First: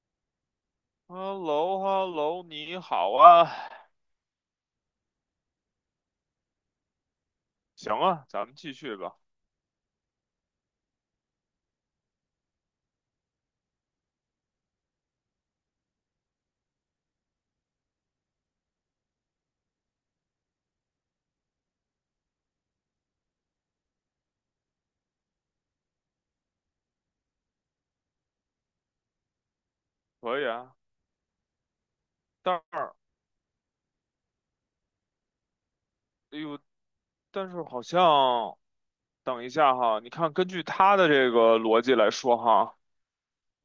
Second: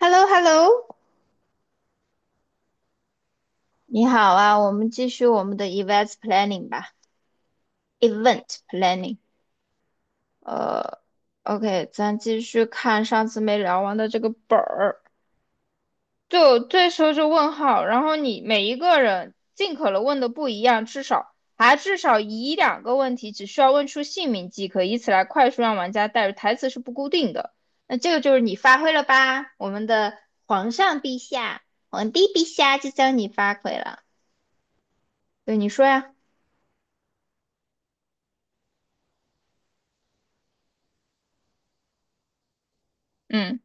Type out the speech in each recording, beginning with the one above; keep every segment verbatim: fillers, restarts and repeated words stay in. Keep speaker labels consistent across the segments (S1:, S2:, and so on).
S1: h e l l o h e l l o
S2: h e l l o h e l l o 你好啊，
S1: 你好啊，我们继续我们的 e v e n t planning 吧
S2: 行啊，咱们
S1: ，event
S2: 继续吧，
S1: planning。呃，OK，咱继续看上次没聊完的这个本儿。就这时候就问号，然后你每一个人尽可能问的不一样，至少还至少一两个问题，只需要问出姓名即可，以此来快速让玩家带入。台词是不固定的，那这个就是你发挥了吧，我们的
S2: 可以
S1: 皇
S2: 啊。
S1: 上陛下、皇帝陛
S2: 但
S1: 下，就
S2: 是，
S1: 叫你发挥了。对，你说呀，
S2: 哎呦，但是好像，等一下哈，你看，根据他的这个逻辑来说哈，
S1: 嗯。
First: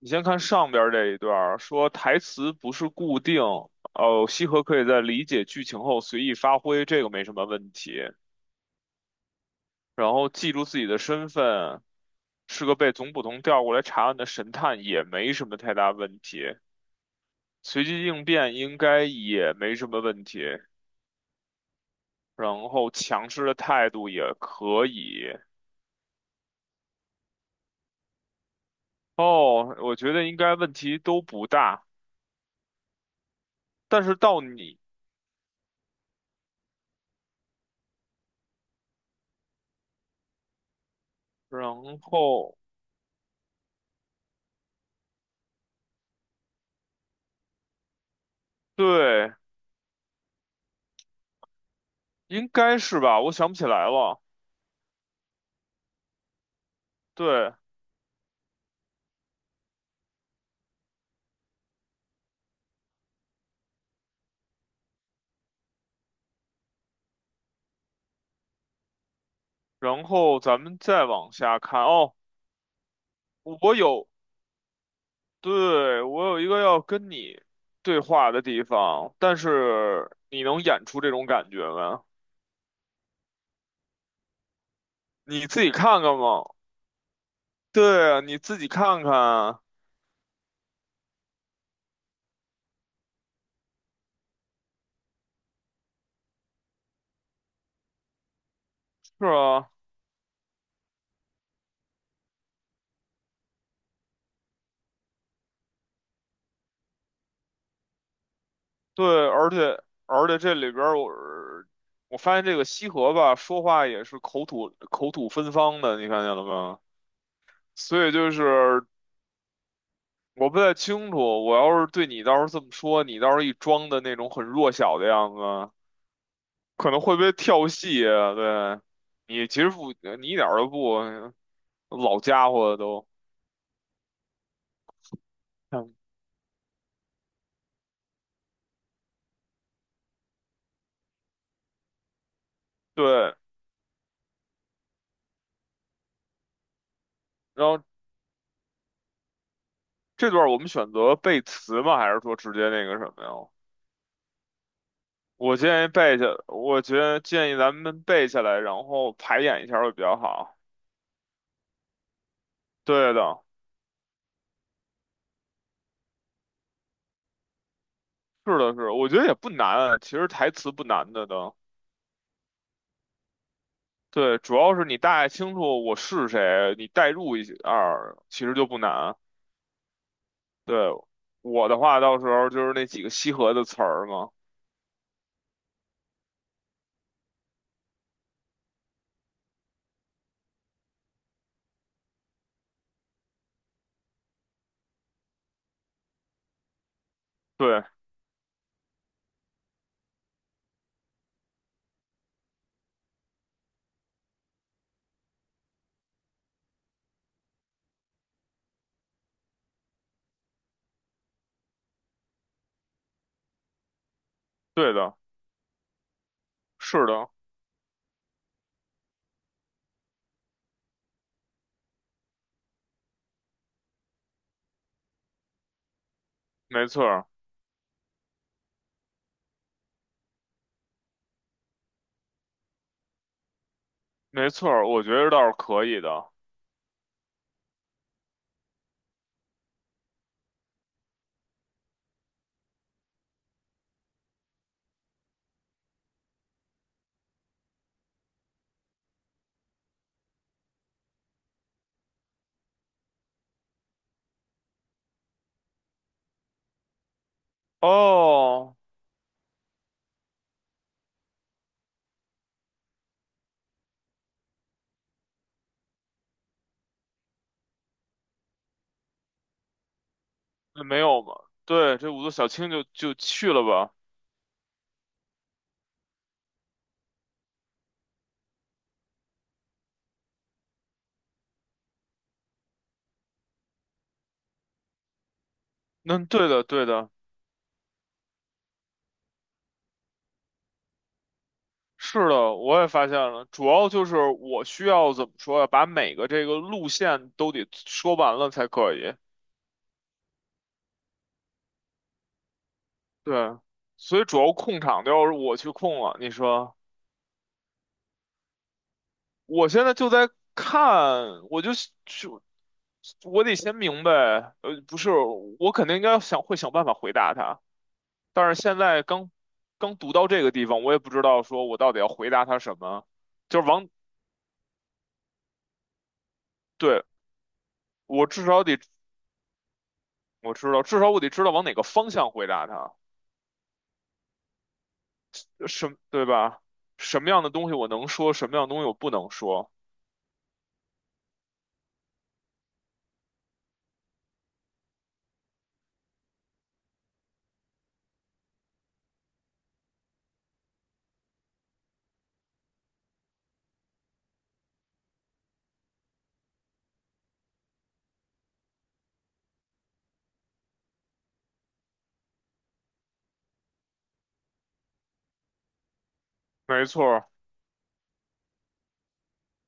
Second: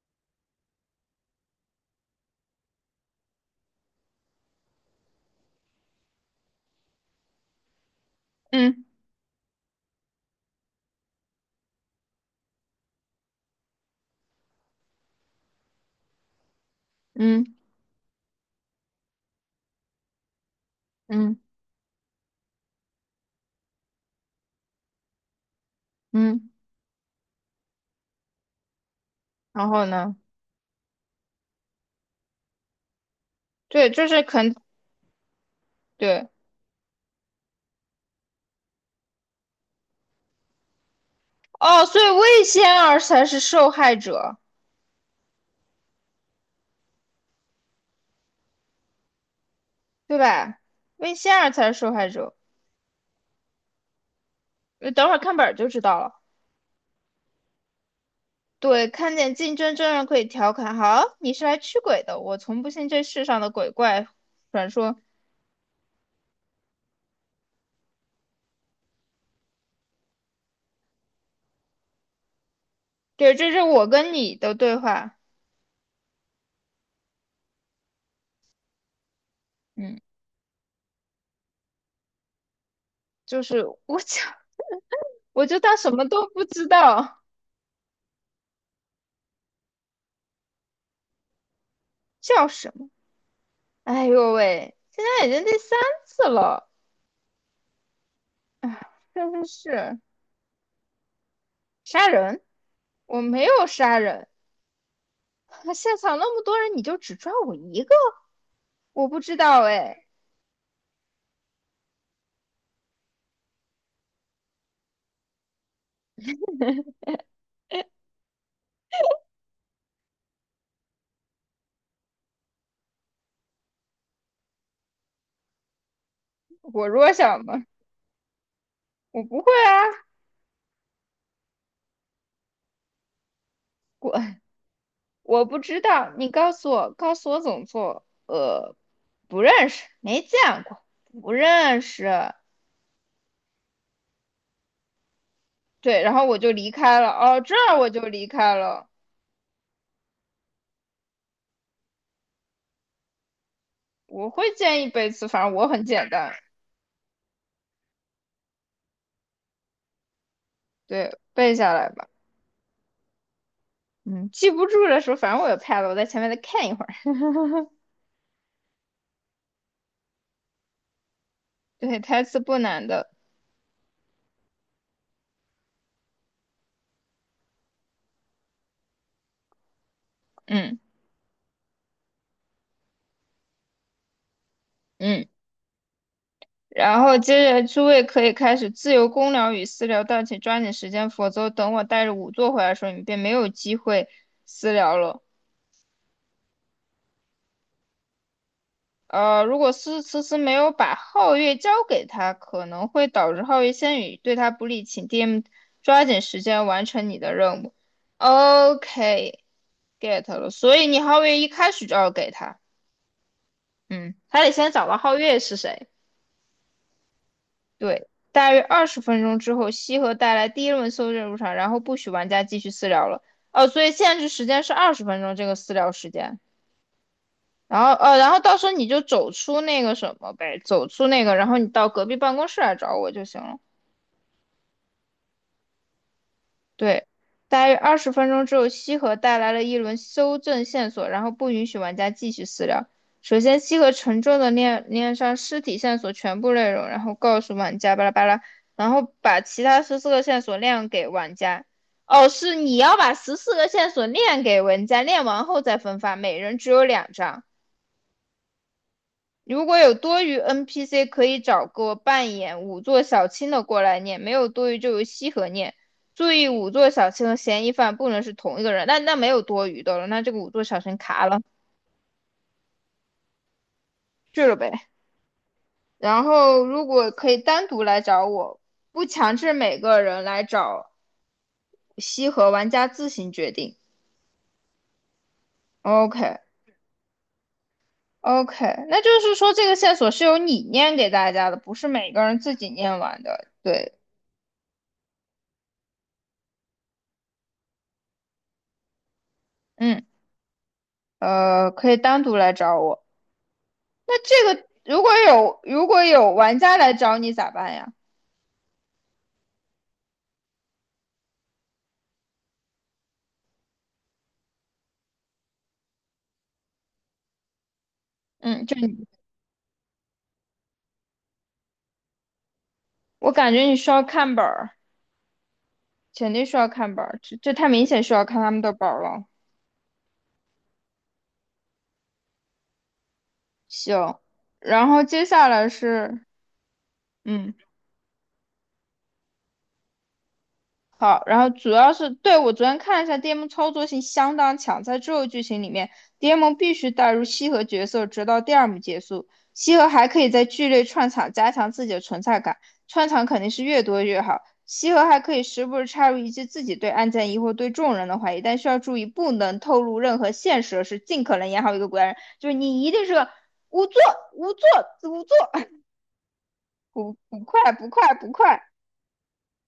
S2: 你先看上边儿这一段儿，说台词不是固定，哦，西河可以在理解剧情后随意发挥，这个没什么问题。
S1: 嗯
S2: 然后记住自己的身份，是个被总捕头调过来查案的神探，也没什么太大问题。
S1: 嗯
S2: 随机应变应该也没什么问题，
S1: 嗯
S2: 然后强势的态度也可以。
S1: 嗯，然
S2: 哦，
S1: 后
S2: 我觉
S1: 呢？
S2: 得应该问题都不大，
S1: 对，
S2: 但
S1: 就
S2: 是
S1: 是
S2: 到
S1: 肯
S2: 你，
S1: 对
S2: 然
S1: 哦，所以魏
S2: 后
S1: 仙儿才是受害者，
S2: 对，
S1: 对吧？魏仙儿才是受害者。
S2: 应该是吧？我想不起来了。
S1: 呃等会儿看本儿就知道了。
S2: 对，
S1: 对，看见竞争真人可以调侃，好，你是来驱鬼的，我从不信这世上的鬼怪传说。
S2: 然后咱们再往下看。哦，
S1: 对，这是
S2: 我
S1: 我
S2: 有，
S1: 跟你的对话。
S2: 对，我有一个要跟你对话的地方，但
S1: 嗯，
S2: 是你能演出这种感觉吗？
S1: 就是我就 我
S2: 你
S1: 就
S2: 自己
S1: 当什
S2: 看
S1: 么
S2: 看
S1: 都不
S2: 嘛。
S1: 知道，
S2: 对啊，你自己看看啊。
S1: 叫什么？哎呦喂，现在已经第三次了。哎，
S2: 是
S1: 真
S2: 啊，
S1: 是杀人！我没有杀人，现场那么多人，你就只抓我一个？
S2: 对，
S1: 我不知
S2: 而
S1: 道
S2: 且
S1: 哎，
S2: 而且这里边儿我我发现这个西河吧，说话也是口吐口吐芬芳的，你看见了吗？所以就是我不太清楚，我要是对你到时候这么说，你到时候一装的那种很弱小的样子，
S1: 我
S2: 可能
S1: 弱
S2: 会被
S1: 小吗？
S2: 跳戏啊。对，
S1: 我不
S2: 你
S1: 会
S2: 其实不，
S1: 啊，
S2: 你一点儿都不老家伙都。
S1: 我我不知
S2: 嗯
S1: 道，你告诉我，告诉我怎么做？呃，不认识，没见过，不认识。
S2: 对，
S1: 对，然后我就离开了。哦，这
S2: 然
S1: 儿
S2: 后
S1: 我就离开了。
S2: 这段我们选择背词吗？还是说直接那个什么呀？
S1: 我会建议背词，反正
S2: 我
S1: 我很
S2: 建议
S1: 简
S2: 背下，
S1: 单，
S2: 我觉得建议咱们背下来，然后排演一下会比较好。
S1: 对，背下来吧。
S2: 对的，
S1: 嗯，记不住的时候，反正我有 pad，我在前面再看一会儿。
S2: 是的是，我觉得也不难，其实台词不难的都。
S1: 对，台词不难的。
S2: 对，主要是你大概清楚我是谁，你代入一下儿其实就不难。对，
S1: 嗯
S2: 我的话到时候就是那几个西河的词儿嘛。
S1: 嗯，然后接着诸位可以开始自由公聊与私聊，但请抓紧时间，否则等我带着仵作回来的时候，你便没有机会私聊了。
S2: 对，
S1: 呃，如果思思思没有把皓月交给他，可能会导致皓月仙语对他不利，请 D M 抓紧时间完成你的任务。OK，get 了，所以你皓月一开始就要给他，嗯，他得先找
S2: 对
S1: 到
S2: 的，
S1: 皓月是谁。
S2: 是的，
S1: 对，大约二十分钟之后，西河带来第一轮搜证入场，然后不许玩家继续私聊了。哦，所以限制时间是二十分钟这个私聊时间。
S2: 没错儿，
S1: 然后，呃，然后到时候你就走出那个什么呗，走出那个，然后你到隔壁办公室来找我就行了。
S2: 没错儿，我觉得倒是可以的。
S1: 对，大约二十分钟之后，西河带来了一轮修正线索，然后不允许玩家继续私聊。首先，西河沉重的念念上尸体线索全部内容，然后告诉玩家巴拉巴拉，然后把其他十四个线索亮给玩家。哦，是你要把十四个线索亮给玩家，亮完后再分发，每人只有两张。
S2: 哦，
S1: 如果有多余 N P C，可以找个扮演五座小青的过来念；没有多余就由西河念。注意，五座小青和嫌疑犯不能是同一个人。那那没有多余的了，那这个五座小
S2: 那
S1: 青
S2: 没有
S1: 卡
S2: 吧？
S1: 了，
S2: 对，这五座小青就就去了吧。
S1: 去了呗。然后如果可以单独来找我，不强制每个人来找西河，玩家自行决定。
S2: 那
S1: OK
S2: 对的，对的。
S1: OK，那就是说这个线索是由你念给大家的，不是每个
S2: 是
S1: 人
S2: 的，
S1: 自己
S2: 我也
S1: 念
S2: 发现
S1: 完
S2: 了，
S1: 的。
S2: 主要
S1: 对，
S2: 就是我需要怎么说呀，把每个这个路线都得说完了才可以。
S1: 嗯，呃，可以单独来找我。
S2: 对，所以主
S1: 这
S2: 要
S1: 个
S2: 控
S1: 如
S2: 场
S1: 果
S2: 都要是我
S1: 有
S2: 去
S1: 如
S2: 控
S1: 果
S2: 了。你
S1: 有玩家
S2: 说，
S1: 来找你咋办呀？
S2: 我现在就在看，我就就我得先明白，呃，不是，我肯定应该想会想办法回答他，但是
S1: 嗯，就
S2: 现在
S1: 你
S2: 刚刚读到这个地方，我也不知道说我到底要回答他什么，
S1: 我感觉
S2: 就是
S1: 你
S2: 往，
S1: 需要看本儿，肯定需要看
S2: 对，
S1: 本儿，这这太明显需要
S2: 我
S1: 看
S2: 至
S1: 他们
S2: 少
S1: 的
S2: 得，
S1: 本儿了。
S2: 我知道，至少我得知道往哪个方向回答他。
S1: 行，然后接下来
S2: 什
S1: 是
S2: 对吧？什么样的
S1: 嗯，
S2: 东西我能说，什么样的东西我不能说？
S1: 好，然后主要是，对，我昨天看了一下，D M 操作性相当强，在之后剧情里面，D M 必须带入西河角色，直到第二幕结束。西河还可以在剧内串场，加强自己的存在感，串场肯定是越多越好。西河还可以时不时插入一句自己对案件疑惑、对众人的怀疑，但需要注意，不能透露任何线索，是尽可能演好一个古代人，就是你一定是个无作，无作，无作，
S2: 没 错
S1: 不
S2: 儿，
S1: 不快，不快，不快。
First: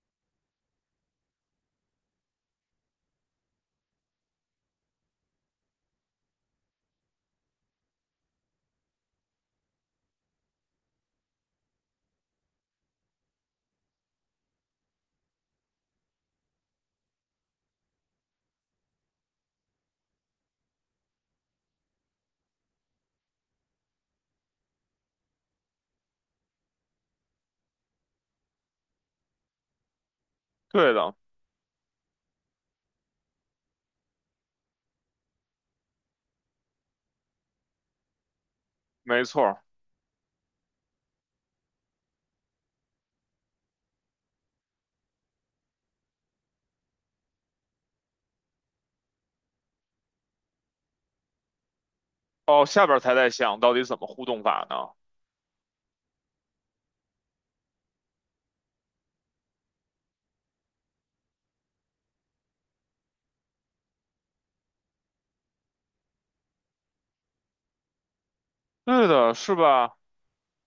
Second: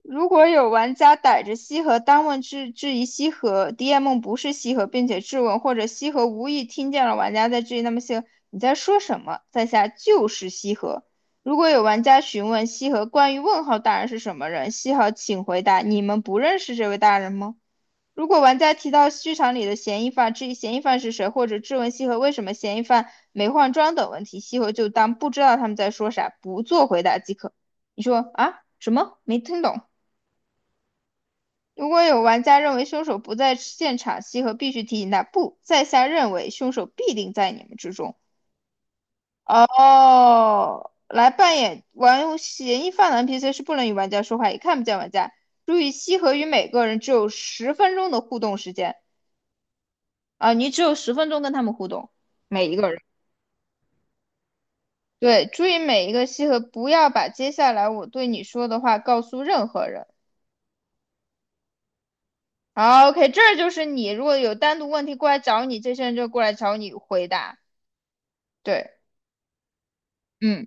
S1: 如果有玩家逮着西河单问质质疑西河 D M 不是西河，并且质问，或者西河无意听见了玩家在质疑，那么西河你在说什么？在下就是西河。如果有玩家询问西河关于问号大人是什么人，西河请回答：你们不认识这位大人吗？如果玩家提到剧场里的嫌疑犯，质疑嫌疑犯是谁，或者质问西河为什么嫌疑犯没换装等问题，西河就当不知道他们在说啥，不做回答即可。你说啊？什么？没听懂。
S2: 对的，
S1: 如果有玩家认为凶手不在现场，西河必须提醒他不，在下认为凶手必定在你们之中。
S2: 没错儿。
S1: 哦，来扮演玩嫌疑犯的 N P C 是不能与玩家说话，也看不见玩家。注意，西河与每个人只有十分钟的互动时间啊，你只有十分钟跟他们互动，
S2: 哦，
S1: 每一
S2: 下
S1: 个
S2: 边
S1: 人。
S2: 儿才在想到底怎么互动法呢？
S1: 对，注意每一个西河，不要把接下来我对你说的话告诉任何人。好，OK，这就是你。如果有单独问题过来找你，这些人就过来找你回答。对，
S2: 对的，是吧？
S1: 嗯，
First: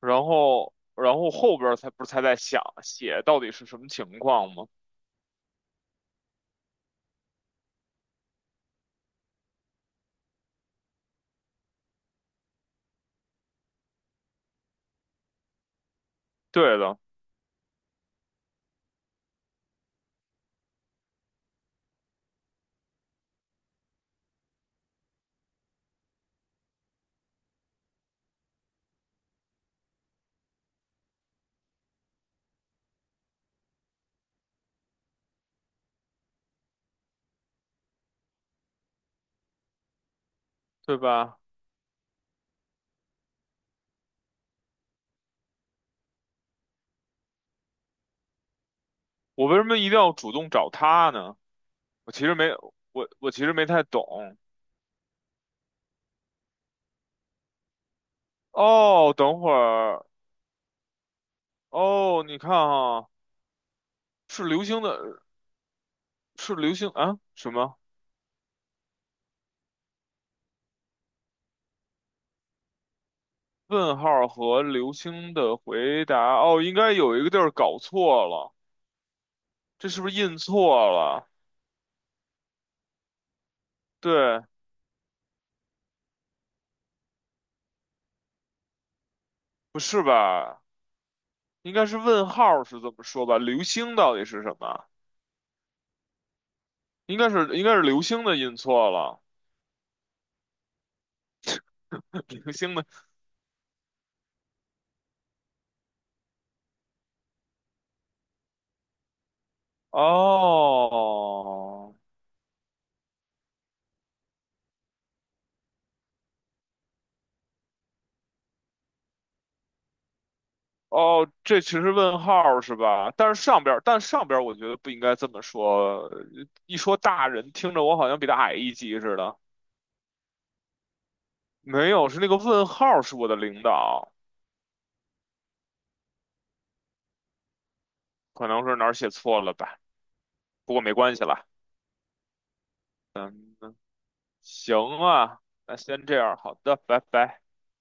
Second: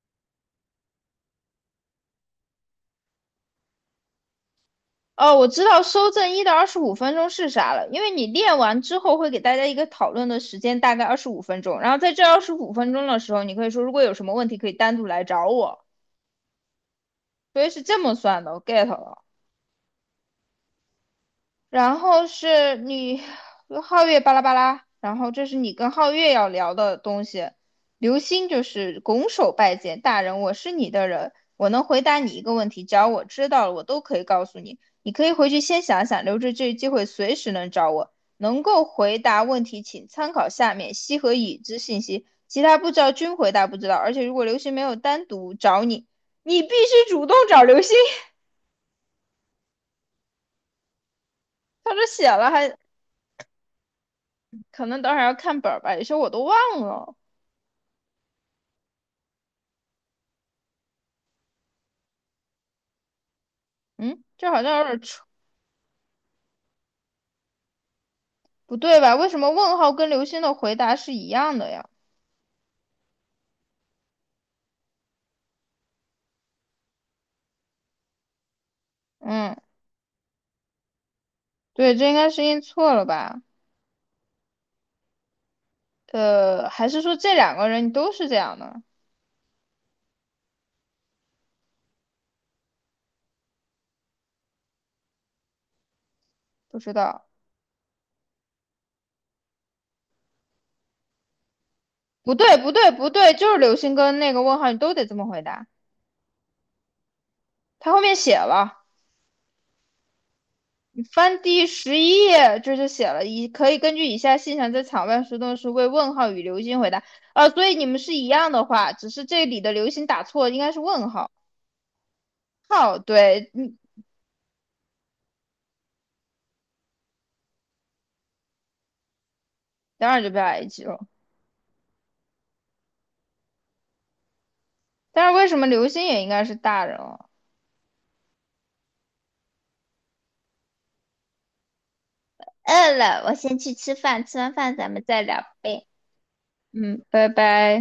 S2: 然后，然后后边儿才不是才在想写到底是什么情况吗？
S1: 哦，我知道收正一到二十五分钟是啥了，因为你练完之后会给大家一个讨论的时间，大概二十五分钟。然后在这二十五分钟的时候，你可以说如果有什么问题可以单独来找我，
S2: 对的，
S1: 所以是这么算的，我 get 了。然后是你和皓月巴拉巴拉，然后这是你跟皓月要聊的东西。流星就是拱手拜见大人，我是你的人，我能回答你一个问题，只要我知道了，我都可以告诉你。你可以回去先想想，留着这个机会，随时能找我。能够回答问题，请参考下面
S2: 对
S1: 西和
S2: 吧？
S1: 已知信息，其他不知道均回答不知道。而且如果流星没有单独找你，你必须主动找流星。
S2: 我为什么一定要主动找他呢？
S1: 他这
S2: 我其
S1: 写
S2: 实没，
S1: 了还
S2: 我我其实没太懂。
S1: 可能等会儿要看本儿吧，有些我都忘了。
S2: 哦，等会儿，哦，你看啊，
S1: 嗯，
S2: 是
S1: 这好
S2: 流
S1: 像
S2: 星
S1: 有点
S2: 的，
S1: 出
S2: 是流星啊？什么？
S1: 不对吧？为什么问号跟刘星的回答是一样的呀？
S2: 问号和流星的回答，哦，应该有一个地儿搞错了，
S1: 嗯，
S2: 这是不是印错了？
S1: 对，这应该是印错了吧？
S2: 对，
S1: 呃，还是说这两个人都是这样的？
S2: 不是吧？应该是问号是这么说吧？流星到底是什么？
S1: 不知
S2: 应
S1: 道。
S2: 该是应该是流星的印错了，
S1: 不
S2: 流
S1: 对，不
S2: 星的
S1: 对，不对，就是刘星跟那个问号，你都得这么回答。他后面写了，你翻第
S2: 哦
S1: 十一页，这就写了，以可以根据以下现象在场外活动时为问号与刘星回答。呃，所以你们是一样的话，只是这里的刘星打错，应该是问号。
S2: 哦，这其实问号是
S1: 好，
S2: 吧？但是
S1: 对，
S2: 上边
S1: 嗯，
S2: 儿，但上边儿我觉得不应该这么说，一说大人听着我好像比他矮一级似的。
S1: 当然就不要挨激了。
S2: 没有，是那个问号是我的领导。
S1: 但是为什么刘星也应该是大人哦？
S2: 可能是哪儿写错了吧，不过没关系啦。
S1: 饿了，我先去
S2: 嗯
S1: 吃饭，吃完
S2: 行
S1: 饭咱们再
S2: 啊，
S1: 聊
S2: 那
S1: 呗。
S2: 先这样，好的，拜
S1: 嗯，拜
S2: 拜。
S1: 拜。